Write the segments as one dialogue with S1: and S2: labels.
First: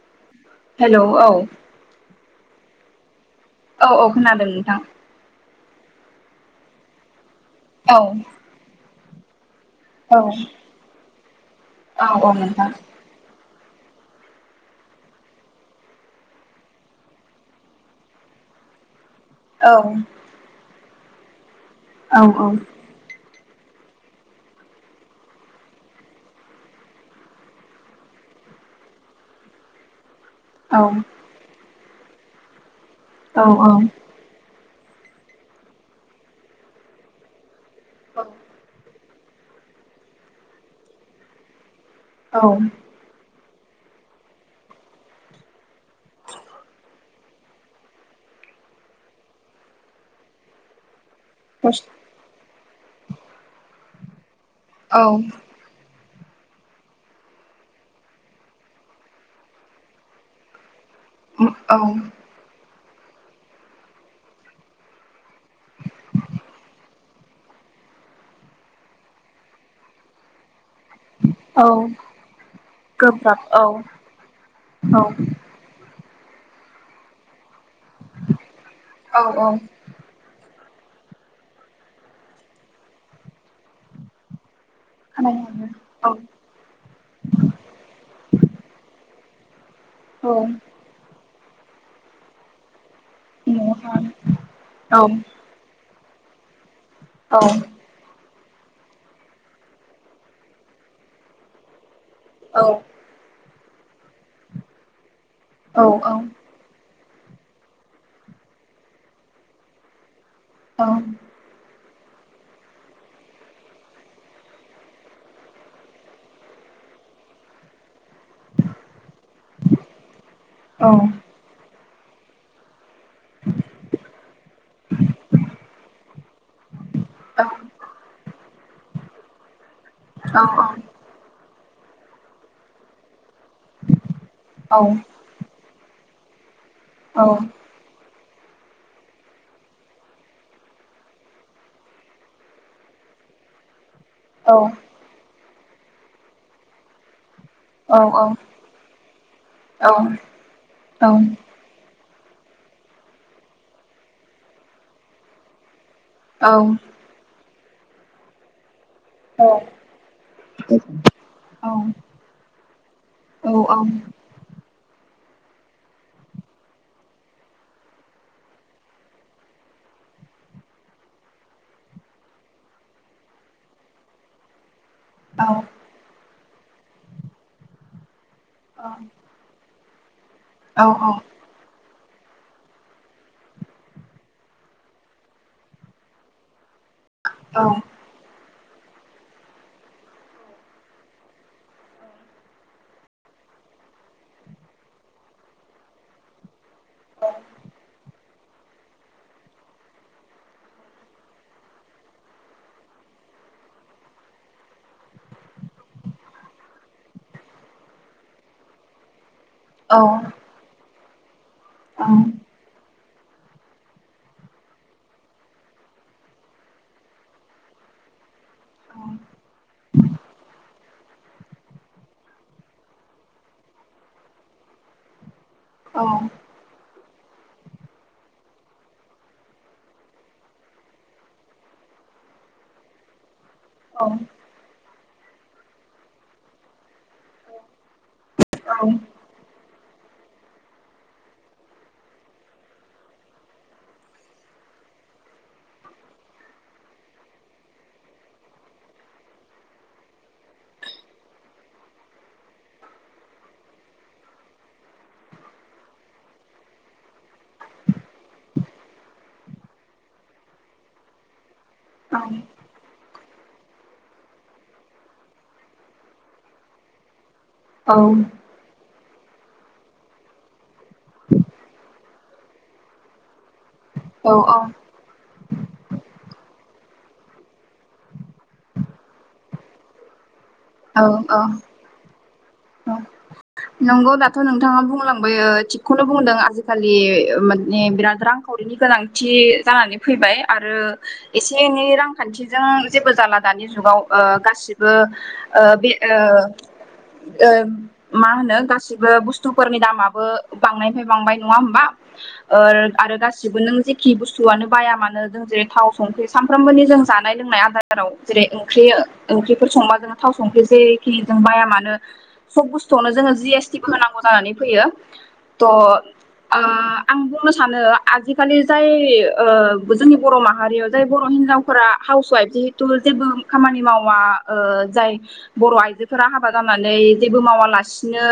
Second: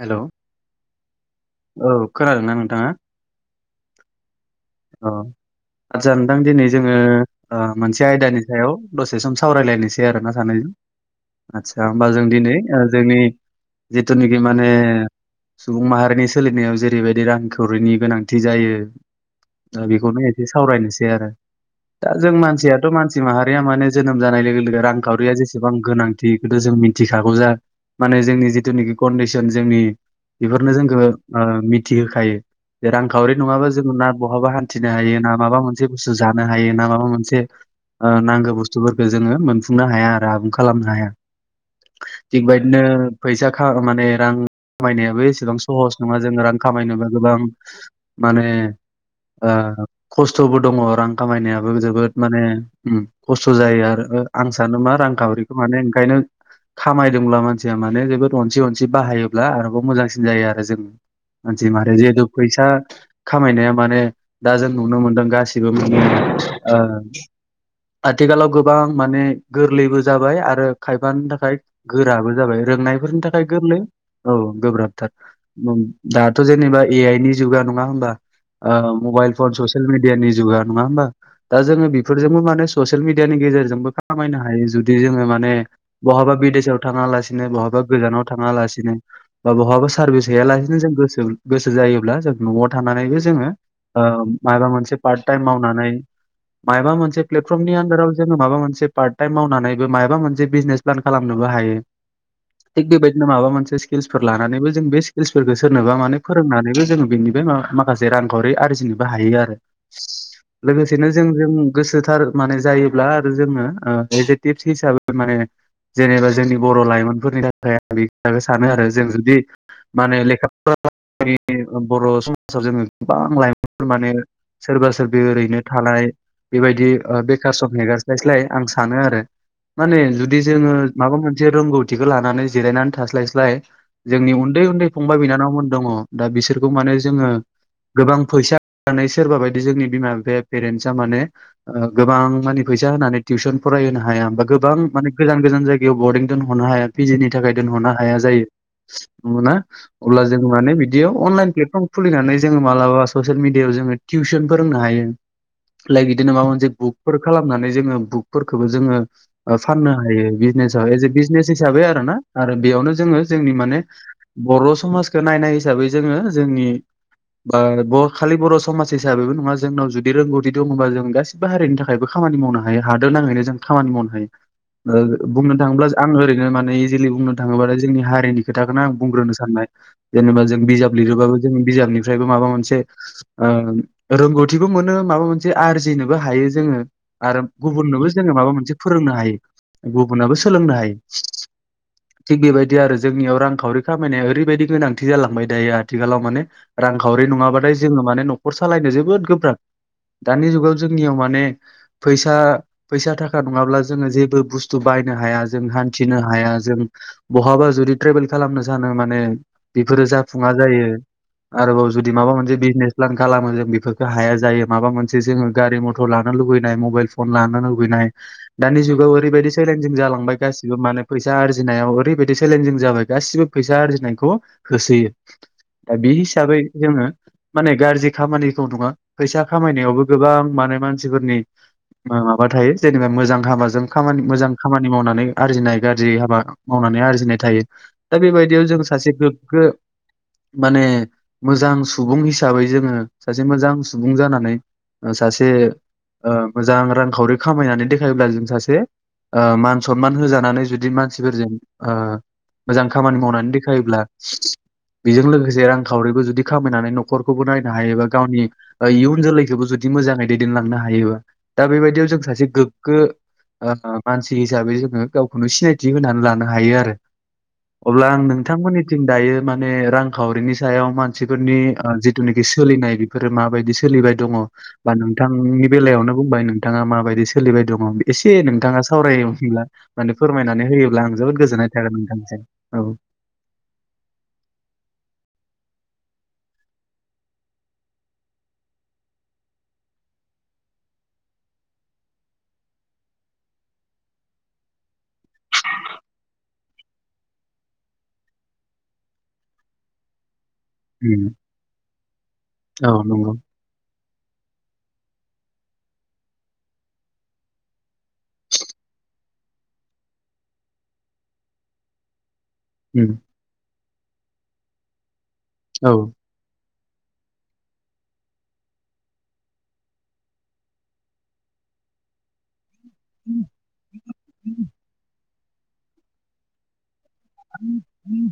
S1: हेल'।
S2: Hello औ।
S1: खोनादों ना नोंथाङा?
S2: औ औ खोनादों।
S1: औ आदसा नोंथां दिनै जोङो ओ
S2: औ
S1: मोनसे आयदानि सायाव दसे सम सावरायलायनोसै
S2: औ
S1: आरोना सानैजों आदसा होमबा
S2: औ
S1: जों
S2: औ
S1: दिनै
S2: नोंथां
S1: ओ जोंनि जिथुनिखि माने सुबुं माहारिनि सोलिनायाव जेरैबायदि रांखावरिनि गोनांथि जायो।
S2: औ
S1: दा बेखौनो एसे सावरायनोसै आरो दा
S2: औ
S1: जों मानसियाथ' मानसि माहा रिया माने जोनोम जानाय लोगो लोगो रांखावरिया जेसेबां गोनांथिखौथ' जों मिथिखागौ जा माने जोंनि जिथुनाखि कन्दिसन जोंनि बेफोरनो
S2: औ
S1: जोंखो ओ मिथिहोखायो जे रांखावरि नङाबा जोङो ना बा हान्थिनो हायो ना माबा मोनसे बुस्थु जानो हायो ना माबा मोनसे ओ नांगौ बुस्थु जोङो मोनफुंनो हाया आरो आबुं खालामनो हाया
S2: औ
S1: बेबादिनो फैसाख खो माने रां खामायनायाबो एसेबां सहस नङा जों रां खामायनोबा गोबां माने खस्थ'बो दङ आरो खामायनायाबो जोबोद माने खस्थ' जायो आरो आं सानो मा
S2: औ
S1: रांखावरिखौ माने ओंखायनो खामायदोंब्ला मानसिया माने जोबोद अनसि अनसि बाहायोब्ला आरोबाव मोजांसिन जायो आरो जों मानसि
S2: औ
S1: माहारिया जिहेथु फैसा खामायनाय माने दा जों नुनो मोनदों गासिबो माने आथिखालाव गोबां माने गोरलैबो जाबाय आरो खायफानि थाखाय
S2: औ
S1: गोराबो जाबाय रोंनायफोरनि
S2: गोब्राब
S1: थाखाय
S2: औ
S1: गोरलै औ
S2: औ
S1: गोब्राबथार दाथ' जेनेबा ए आइ नि जुगा नङा होमबा
S2: औ
S1: मबाइल
S2: औ
S1: फन ससियेल मिडिया नि जुगा नङा होमबा दा जोङो बेफोरजोंबो माने ससियेल मिडियानि गेजेरजोंबो खामायनो हायो जुदि बि जोङो
S2: खानाय औ
S1: माने बहाबा बिदेशाव थाङा लासिनो बहाबा गोजानाव थाङा लासिनो बा बहाबा सारभिस हैयालासिनो जों गोसोम गोसो जायोब्ला जों न'आव थानानैबो जोङो माबा मोनसे पार्ट टाइम मावनानै मायबा मोनसे प्लेफर्मनि आन्दाराव ज माबा मोनसे पार्ट टाइम मावनानैबो मायाबा मोनसे बिजनेस प्लान खालामनोबो हायो थिग बेबायदिनो माबा मोनसे स्किल्सफोर लानानैबो जों बे सोरनोबा माने फोरोंनानैबो जोङो बेनि माखासे रांखावरि आरजिनोबो हायो आरो लोगोसेनो जों जों गोसोथार माने जायोब्ला आरो जोङो एज ए टिपस हिसाबै माने जेनेबा जोंनि बर' लाइमोनफोरनि थाखाय हिसाबै सानो आरो जों जुदि माने लेखानि बर' समाजाव जोङो गोबां लाइमोनफोर माने सोरबा सोरब ओरैनो थानाय बेबायदि बेखार सक नेगारस्लायस्लाय आं सानो आरो माने जुदि जोङो माबा मोनसे रोंगौथि लानानै जिरायनानै थास्लाय स्लाय जोंनि उन्दै उन्दै फंबाय बिनानावमोन दङ दा बिसोर खौ माने जोङो गोबां फैसा जानाय सोरबा बायदि जोंनि बिमा बिफाया पेरेन्टस माने गोबां मानि फैसा होनानै टिउसन फरायहो हाया हा गोबां माने गोजान गोजान जायगायाव बरदिं दोनहरनो हाया दोनरनो हाया जायो ना अब्ला जों माने बिदियाव अनलाइन प्लेटफर्म खुलिनानै जोङो मालाबा ससियेल मिडियायाव जोङो टिउसन फोरोंनो हायो लाइक बिदिनो माबा मोनसे बुकफोर खालामनानै जोङो बुकफोरखौबो जोङो फाननो हायो बिजनेसाव एस ए बिजनेस हिसाबै आरो ना आरो बेयावनो जोङो जोंनि माने बर' समाजखौ नायनाय हिसाबै जोङो जोंनि बा खालि बर' समाज हिसाबैबो नङा जोंनाव जुदि रोंगौथि दङबा जों गासिबो हारिनि थाखाय खामानि मावनो हायो हाद नाङैनो जों खामानि मावनो हायो बुंनो थाङोब्लाो आं ओरैनो माने इजिलि बुंनो थाङोब्लाथाय जोंनि हारिनि खोथाखौनो आं
S2: औ
S1: बुंग्रोनो सानबाय जेनेबा जों
S2: औ
S1: बिजाब
S2: औ
S1: लिरोबाबो जों बिजाबनिफ्रायबो माबा मोनसे रोंगौथिबो मोनो माबा मोनसे आरजिनोबो हायो जोङो आरो
S2: औ
S1: गुबुननोबो जोङो माबा मोनसे फोरोंनो हायो गुबुनाबो सोलोंनो हायो थिग बेबायदि आरो जोंनियाव रांखावरि खामायनाया ओरैबायदि गोनांथि जालांबाय दायो आथिखालाव माने रांखावरि नङाबाथाय जोङो माने न'खर सालायनो जोबोद गोब्राब दानि जुगाव जोंनियाव माने फैसा फैसा थाखा नङाब्ला जोङो जेबो बुस्थु बाय हाया जों हान्थिनो हाया जों बहाबा जुदि ट्रेभेल खालामनो सानो माने बेफोरो जाफुङा जायो आरोबाव जुदि माबा मोनसे बिजनेस खालामो जों बेफोरखौ हाया जायो माबा मोनसे जोङो गारि मथर लानो लुबैनाय मबाइल फन लानो लुबैनाय दानि जुगाव ओरैबायदि सेलेनजिं जालांबाय गासिबो माने फैसा आर्जिनायावल ओरैबायदि चेलेनजिं जाबाय गासिबो फैसा आरजिनायखौ होसोयो दा बे हिसाबै [unintelligible] माने गाज्रि खामानिखौ नङा फैसा खामायनायावबो गोबां माने मानसिफोरनि माबा थायो जेनेबा मोजां हाबाजों खामानि मोजां खामानि मावनानै आरजिनाय गाज्रि हाबा मावनानै आरजिनाय थायो दा बेबायदियाव जों सासे गोग्गो माने मोजां सुबुं हिसाबै जोङो सासे मोजां सुबुं जानानै जों सासे मोजां रांखावरि खामायनानै देखायोब्ला जों सासे मान सनमान होजानानै जुदि मानसिफोरजों ओ मोजां खामानि मावनानै देखायोब्ला बेजों लोगोसे रां खावरिबो जुदि खामायनानै नखरखौबो नायनो हायो एा गावनि इयुन जोलैखौबो जुदि मोजाङै दैदेनलांनो हायो [unintelligible] दा बेबायदियाव जों सासे गोगो मानसि हिसाबै जोङो गावखौनो सिनायथि होनानै लानो हायो आरो अब्ला आं
S2: औ
S1: नोंथांमोननिथिं दायो माने रांखावरिनि सायाव मानसिफोरनि जिथुनाखि सोलिनाय बेफोरो माब बायदि सोलिबाय दङ
S2: औ
S1: बा नोंथांनि बेलायावनो बुंबाय नों नोंथाङा माबायदि सोलिबाय दङ एसे नोंथाङा सावरायब्ला माने खमायनानै होयोब्ला आं जोबोद गोजोननाय थारोन नोंथांसिम
S2: अ नंगौ दाथ' नोंथाङा बुंलांबाय थिगखौनो बुंदों आजिखालि माने बिराद रांखावरिनि गोनांथि जानानै फैबाय आरो आरो एसे एनै रांखान्थिजों जेबो जाला दानि जुगाव गासिबो बे ओ ओ मा होनो गासिबो बुस्थुफोरनि दामाबो बांनायनिफ्राय
S1: उम
S2: बांबाय नङा होमबा
S1: औ
S2: आरो
S1: नंगौ
S2: गासिबो नों खि बुस्थुआनो बाया मानो जों जेरै थाव संख्रि सानफ्रामबोनि जों जानाय लोंनाय आदाराव जेरै ओंख्रि ओंख्रिफोर संबा जोङो थाव संख्रि जेखि जों बाया मानो सब बुस्थुआवनो
S1: उम
S2: जोङो जि एसटिबो होनांगौ जानानै फैयो ट'
S1: औ
S2: आं बुंनो सानो आजिखालि जाय जोंनि बर' माहारियाव जाय बर' हिनजावफोरा हाउस वाइफ जि थ जेबो खामानि मावा जाय बर' आइजोफोरा हाबा जानानै जबो मावा लासिनो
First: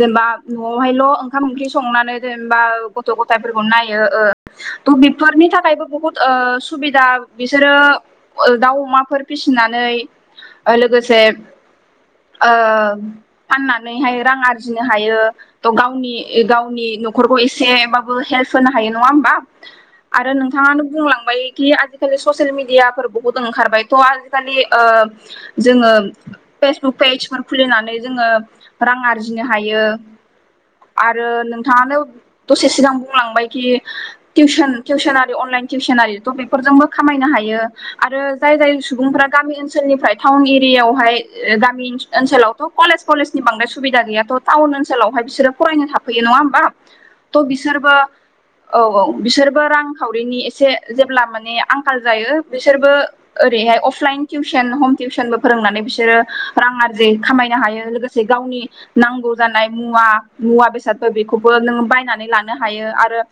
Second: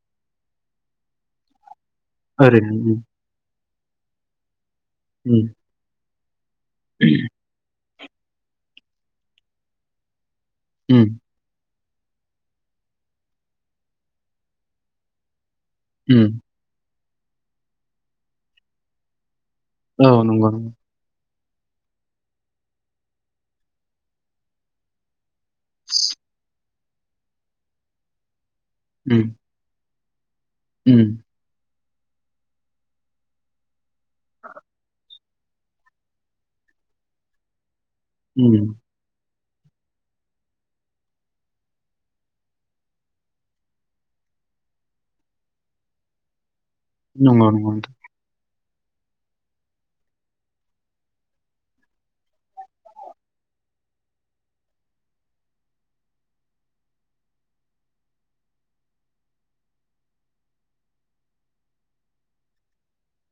S2: जेनेबा न'हायल' ओंखाम ओं संनानै जेनबा
S1: ओरैनो
S2: गथ' गथाय फोरखौ नायो बेफोरनि
S1: उम
S2: थाखाय बो‌ सुबिदा बिसोरो दाउ अमाफोर फिसिनानै
S1: उम उम
S2: लोगोसे ओ फाननानैहाय रां आरजिनो हायो थ गावनि
S1: उम
S2: गावनि न'खरखौ एसेबाबो हेल्प होनो हायो नङा होमबा
S1: औ
S2: आरो
S1: नंगौ नंगौ
S2: नोंथाङानो बुंलांबाय कि आजिखालि ससेल मिडियाफोर बहुत ओंखारबाय थ' आजिखालि ओ‌ जोङो फेसबुक पेजफोर खुलिनानै जोङो रां
S1: उम
S2: आरजिनो हायो
S1: उम
S2: आरो नोंथाङानो दसे सिगां बुंलांबायखि टिउसन टिउसन आ अनलायेन टिवसनारि ट बेफोरजोंबो खामायनो हायो आरो जाय
S1: उम
S2: जाय सुबुं गामि ओनसोलनिफ्राय टाउन एरियायावहाय गामि ओनसोलावथ' कलेज कलेजनि बांद्राय सुबिदा गैयाथ टाउन ओनसोलावहाय बिसोरो फरायनो थफै नङा होमबा ट'
S1: नंगौ नंगौ नोंथां
S2: बिसोरबो औ औ बिसोरबो रांखावरिनि एसे जेब्ला माने आंखाल जायो बिसोरबो ओरै हाय अफलाइन टिउसन हम टिउसनबो फोरोंनानै बिसोरो रां आरजि खामायनो हायो लोगोसे गावनि नांगौ जानाय मुवा मुवा बेसादफोर खौबो नों बायनानै लानो हायो आरो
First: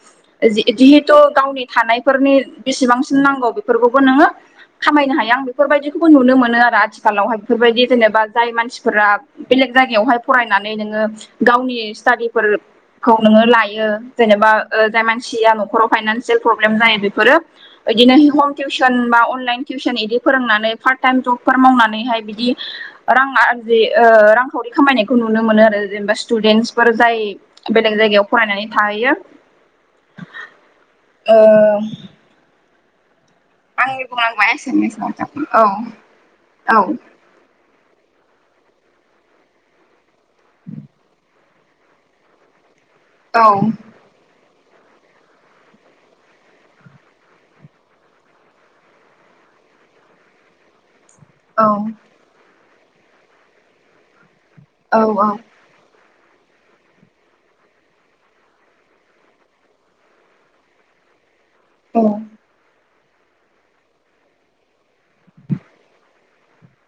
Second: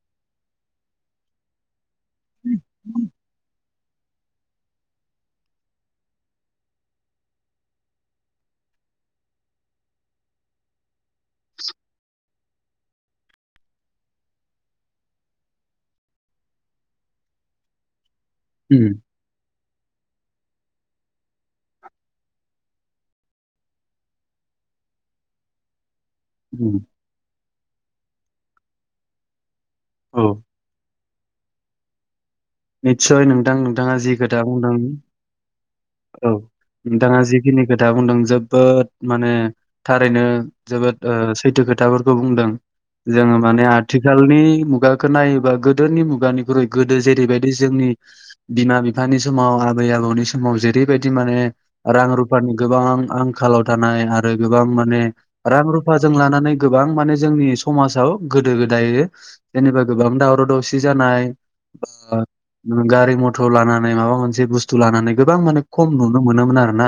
S2: जिहेथु गावनि थानाय फोरनि बिसिबांसिन नांगौ फोरफोरखौबो नोङो खामायनो हायो आं बेफोरबायदिखौबो नुनो मोनो आरो आथिखालावहाय बेफोरबायदि जेनेबा जाय मानसिफोरा बेलेग जायगायावहाय फरायनानै नोङो गावनि स्टाडि फोर खौ नोङो लायो जेनेबा जाय मानसिया न'खराव फाइनानसियेल प्रब्लेम जायो बेफोरो बिदिनो हम
S1: उम
S2: टिउसन बा अनलाइन टिउसन बिदि फोरोंनानै पार्ट टाइम जबफोर मावनानैहाय बिदि रां आरजि ओ रांखावरि खामायनायखौ नुनो मोनो आरो जेनेबा
S1: उम
S2: स्टुडेन्टसफोर जाय बेलेग जायगायाव फरायनानै थाहैयो
S1: औ
S2: ओ
S1: निस्सय नोंथां नोंथांङा
S2: आंनि
S1: जि खोथा
S2: बुंनांगौआ
S1: बुंदों
S2: एसेनोसै नोंथां। औ
S1: औ नोंथांङा जिखिनि खोथा बुंदों जोबोद ओ माने थारैनो जोबोद सैथो खोथाफोरखौ बुंदों जोंङो
S2: औ
S1: माने आथिखालनि मुगाखौ नायोबा गोदोनि मुगानिख्रुइ गोदो जेरैबायदि जोंनि बिमा बिफानि समाव आबै आबौनि समाव जेरैबायदि माने
S2: औ
S1: रां रुफानि गोबां आंखालाव थानाय आरो गोबां माने
S2: औ
S1: रां रुफा जों लानानै गोबां माने जोंनि समाजाव गोदो गोदायै जेनेबा गोबां दाव दावसि जा नाय
S2: औ
S1: गारि मथर लानानै माबा मोनसे बुसथु लानानै गोबां माने खम नुनो मोनोमोन आरो ना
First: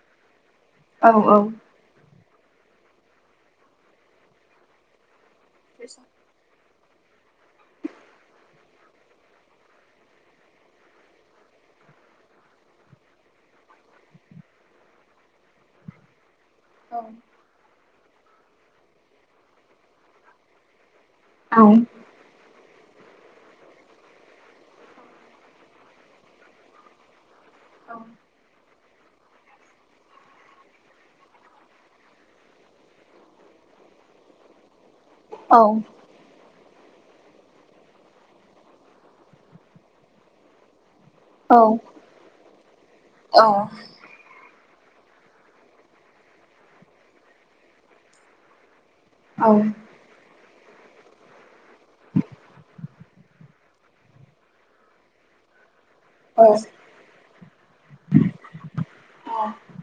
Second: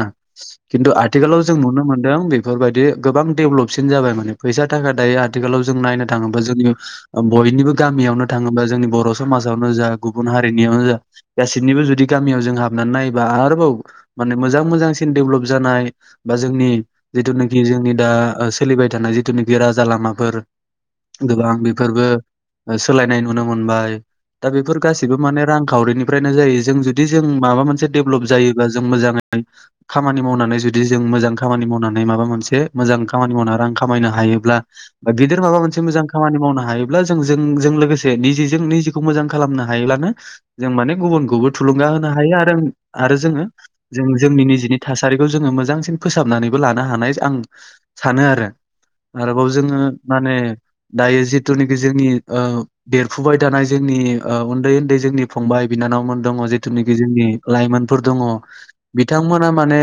S1: खिन्थु
S2: औ
S1: आथिखालाव जों नुनो मोनदों बे बेफोरबायदि गोबां दडेभलपसिन जाबाय माने फैसा थाखा दायो आथिखालाव जों नायनो थांङोबा जोंनि बयनिबो गामियावनो थांङोबा जोंनि बर' समाजावनो जा गुबुन हारिनियावनो जा गासिनिबो जुदि गामियाव जों हाबनानै नायोबा आरोबाव माने मोजां मोजांसिन डेबभलप जानाय बा जोंनि जिथुनोखि जोंनि दा ओ सोलिबाय थानाय जिथुनाखि राजा लामाफोर
S2: औ
S1: गोबां बेफोरबो सोलायनाय नुनो मोनबाय दा बेफोर गासिबो माने रांखावरिनिफ्रायनो जायो जों जुदि जों माबा मोनसे डेभलप जायो। बा जों मोजाङै खामानि मावनानै जुदि जों मोजां खामानि मावनानै माबा मोनसे मोजां खामानि माव रां खामायनो हायोब्ला गेदेर माबा मोनसे मोजां खामानि मावनो हा हायोब्ला जों जों जों लोगोसे निजिजों निजिखौ मोजां खालामनो हायोब्लानो जों माने गुबुनखौबो थुलुंगा होनो हायो आरो आरो जोंङो जों जोंनि निजिनि थासारिखौ जोंङो मोजांसिन फोसाबनानैबो लानो हानाय आं सानो आरो आरोबाव जोंङो माने दायो जिथुनाखि जोंनि ओ देरफुबाय थानाय जोंनि उन्दै उन्दै जोंनि फंबाय बिनानावमोन दंङ जिथुनाखि जोंनि लाइमोनफोर दंङ बिथांमोना माने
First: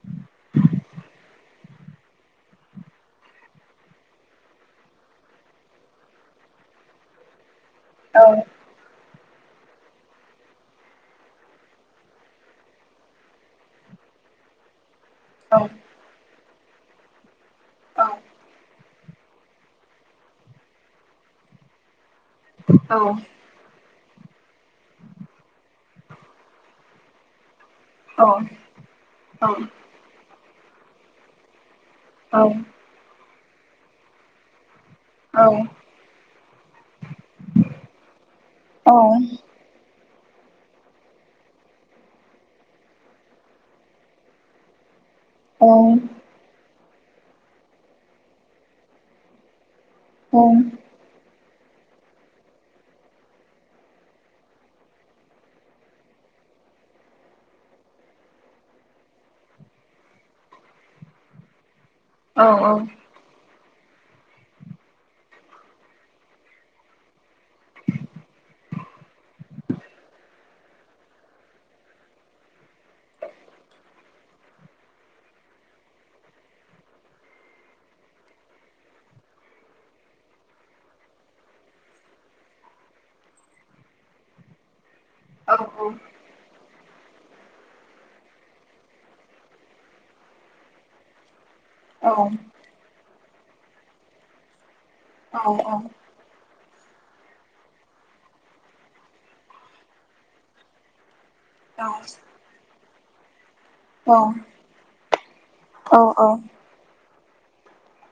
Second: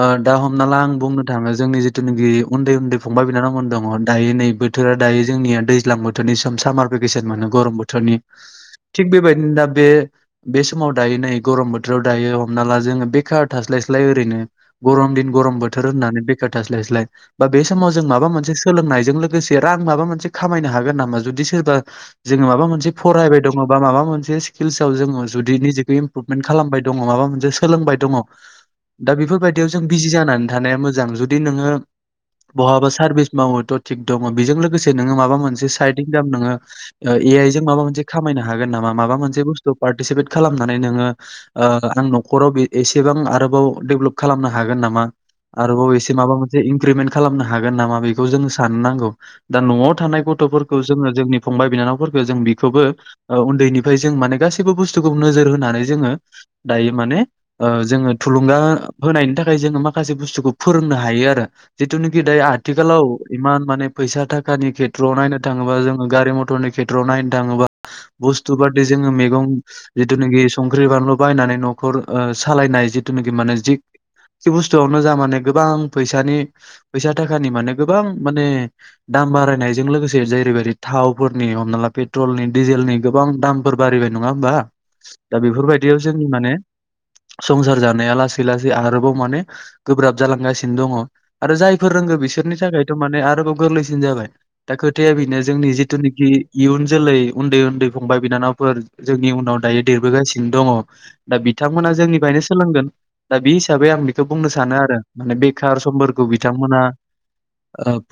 S1: आ दा हमना ला आं बुंनो थांङो जोंनि जिथुनाखि उन्दै उन्दै फंबाय बिनानावमोन दंङ दायो नै बोथोरा दायो जोंनिया दैज्लां बोथोरनि सम सामार भेकेसन मोन गरम बोथोरनि
S2: औ औ
S1: थिग बेबायदिनो दा बे बे समाव दायो नै गरम बोथोराव दायो हमना ला जोंङो बेखार थास्लायस्लाय ओरैनो गरम दिन गरम
S2: औ
S1: बोथोर होननानै बेखार थास्लायस्लाय बा बे समाव
S2: औ
S1: जों माबा मोनसे सोलोंनायजों लोगोसे रां माबा मोनसे खामायनो हागोन नामा जुदि सोरबा जोंङो माबा मोनसे फरायबाय दंङ बा माबा मोनसे स्किलसआव जोंङो जुदि निजिखौ इमप्रुभेन्ट खालामबाय दंङ माबा सोलोंबाय दंङ दा बेफोरबायदियाव जों बिजि जानानै थानाया मोजां जुदि नोंङो बहाबा सार्भिस मावोथ थिग दंङ बेजों लोगोसे नों माबा मोनसे साइद इनकाम एआय जों माबा मोनसे खामायनो हागोन नामा माबा मोनसे पारतिसिपेत खालामनानै नोंङो ओ आं नखराव एसेबां आरोबाव डेभलप खालामनो हागोन नामा आरोबाव एसे माबा मोनसे इनक्रिमेन्ट खालामनो हागोन नामा बेखौ जों सान नांगौ दा नआव थानाय गथ'फोरखौ जोंङो जोंनि फंबाय बिनानावफोरखौ जों बेखौबो औ उन्दैनिफ्राय जों माने गाससिबो बुस्थुखौ नोजोर होनानै जोंङो दायो माने जोंङो थुलुंगा होनायनि थाखाय जोंङो माखासे बुस्थुखौ फोरोंनो हायो आरो जिथु नोखि
S2: औ
S1: दायो आथिखालाव इमान माने फैसा थाखानि खेथ्रआव नायनो थांङोबा जोंङो गारि मथरनि खेथ्रआव नायनो थांङोबा बुस्थु बा मैगं जिथुनोखि संख्रि बानलु बायनानै न' खर सालायनाय जिथुनाखि माने जि जेखि बुस्थुआवनो जा माने गोबां फैसानि फैसा थाखानि माने गोबां माने दाम बारायनायजों लोगोसे जेरैबायदि थावफोरनि हमना ला पेट्रलनि डिजेलनि गोबां दामफोर बारायबाय नङा होमबा दा बेफोरबायदियाव जोंनि माने संसार जानाया लासै-लासै आरोबाव माने गोब्राब जालांगासिनो दङ आरो जायफोर रोंगौ बिसोरनि थाखायथ' माने आरोबाव गोरलैसिन जाबाय दा खोथाया बेनो जोंनि जिथुनाखि इयुन जोलै उन्दै-उन्दै फंबाय बिनानावफोर जोंनि उनाव दायो देरबोगासिनो दङ दा बि बिथांमोना जोंनिफ्रायनो सोलोंगोन दा बे हिसाबै आं बेखौ बुंनो सानो आरो माने बे बेखार समफोरखौ बिथांमोना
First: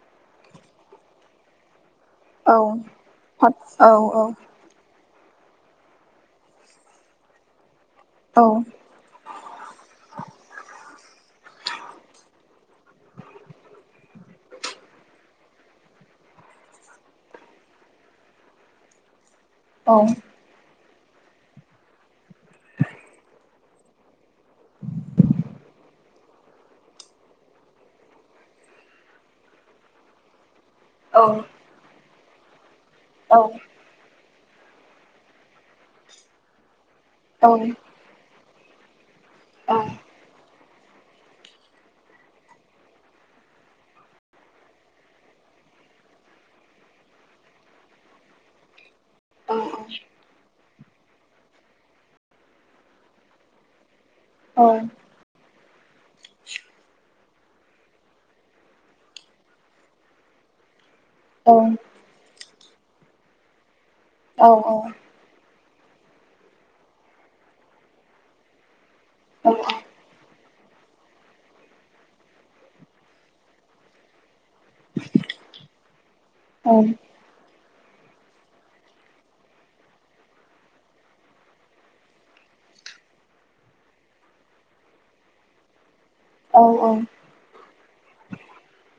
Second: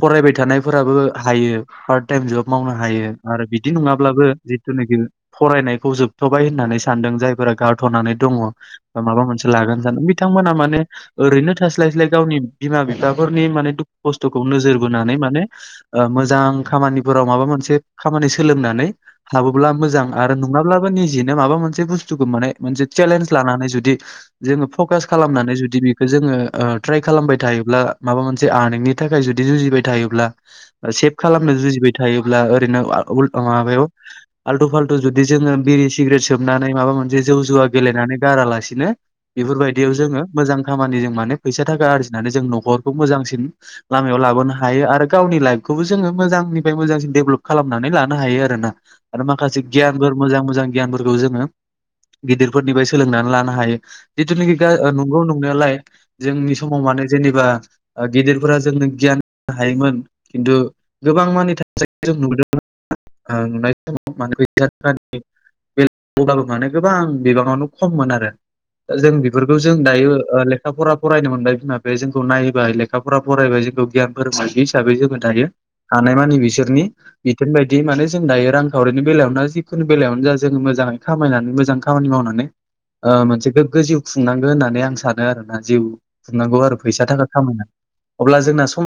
S1: फरायबाय थानायफोराबो हायो पार टाइम जब मावनो हायो आरो बिदि नङाब्लाबो जिथुनाखि फरायनायखौ जोबथ'बाय होननानै सानदों जायफोरा गारथ'नानै दङ माबा मोनसे लागोन सानदों बिथांमोना माने ओरैनो थास्लाय- स्लाय गावनि बिमा-बिफाफोरनि माने दुखु खस्थ'खौ नोजोर बोनानै माने मोजां खामानिफोराव माबा मोनसे खामानि सोलोंनानै हाबोब्ला मोजां आरो नङाब्लाबो निजेनो माबा मोनसे बुस्थुखौ माने मोनसे सेलेन्स लानानै जुदि जोङो फकास खालामनानै जुदि बेखौ जोङो ट्राइ खालामबाय थायोब्ला माबा मोनसे आ नोंनि थाखाय जुदि जुजिबाय थायोब्ला सेभ खालामनो जुजिबाय थायोब्ला ओरैनो नांगौ माबायाव आल्थु-फाल्थु जुदि जोङो बिरि सिग्रेट सोबनानै माबा मोनसे जौ जुवा गेलेनानै गारालासिनो बेफोरबायदियाव जोङो मोजां खामानि जों माने फैसा थाखा आरजिनानै जों न'खरखौ मोजांसिन लामायाव लाबोनो हायो आरो गावनि लाइफखौ खौबो जोङो मोजांनिफ्राय मोजांसिन डेभलप खालामनानै लानो हायो आरोना आरो माखासे गियानफोर मोजां-मोजां गियानफोरखौ जोङो गिदिर फोरनिफ्राय सोलोंनानै लानो हायो जितुनिकि नंगौ नंनायालाय जोंनि समाव माने जेनेबा गिदिरफोरा जोंनो गियान हायोमोन खिनथु गोबां [unintelligible] बे बुंब्लाबो माने गोबां बिबाङावनो खममोन आरो जों बेफोरखौ जों दायोे लेखा-फरा फरायनो मोनबाय बिमा-बिफाया जोंखौ नायबाय लेखाफोरा फरायबाय जोंखौ गियान फोरोंबाय हिसाबै जोङो दायो हानायमानि बिसोरनि
S2: औ
S1: बिथोन बायदि बिदि माने जों दायो रांखावरिनि बेलायावनो जिखुनु बेलायावनो जा जों मोजाङै खामायनानै मोजां खामानि मावनानै मोनसे गोग्गो जिउ खुंनांगौ होननानै आं सानो आरोना जिउ खुंनांगौ आरो
S2: औ
S1: फैसा थाखा खामायनानै अब्ला जोंना सम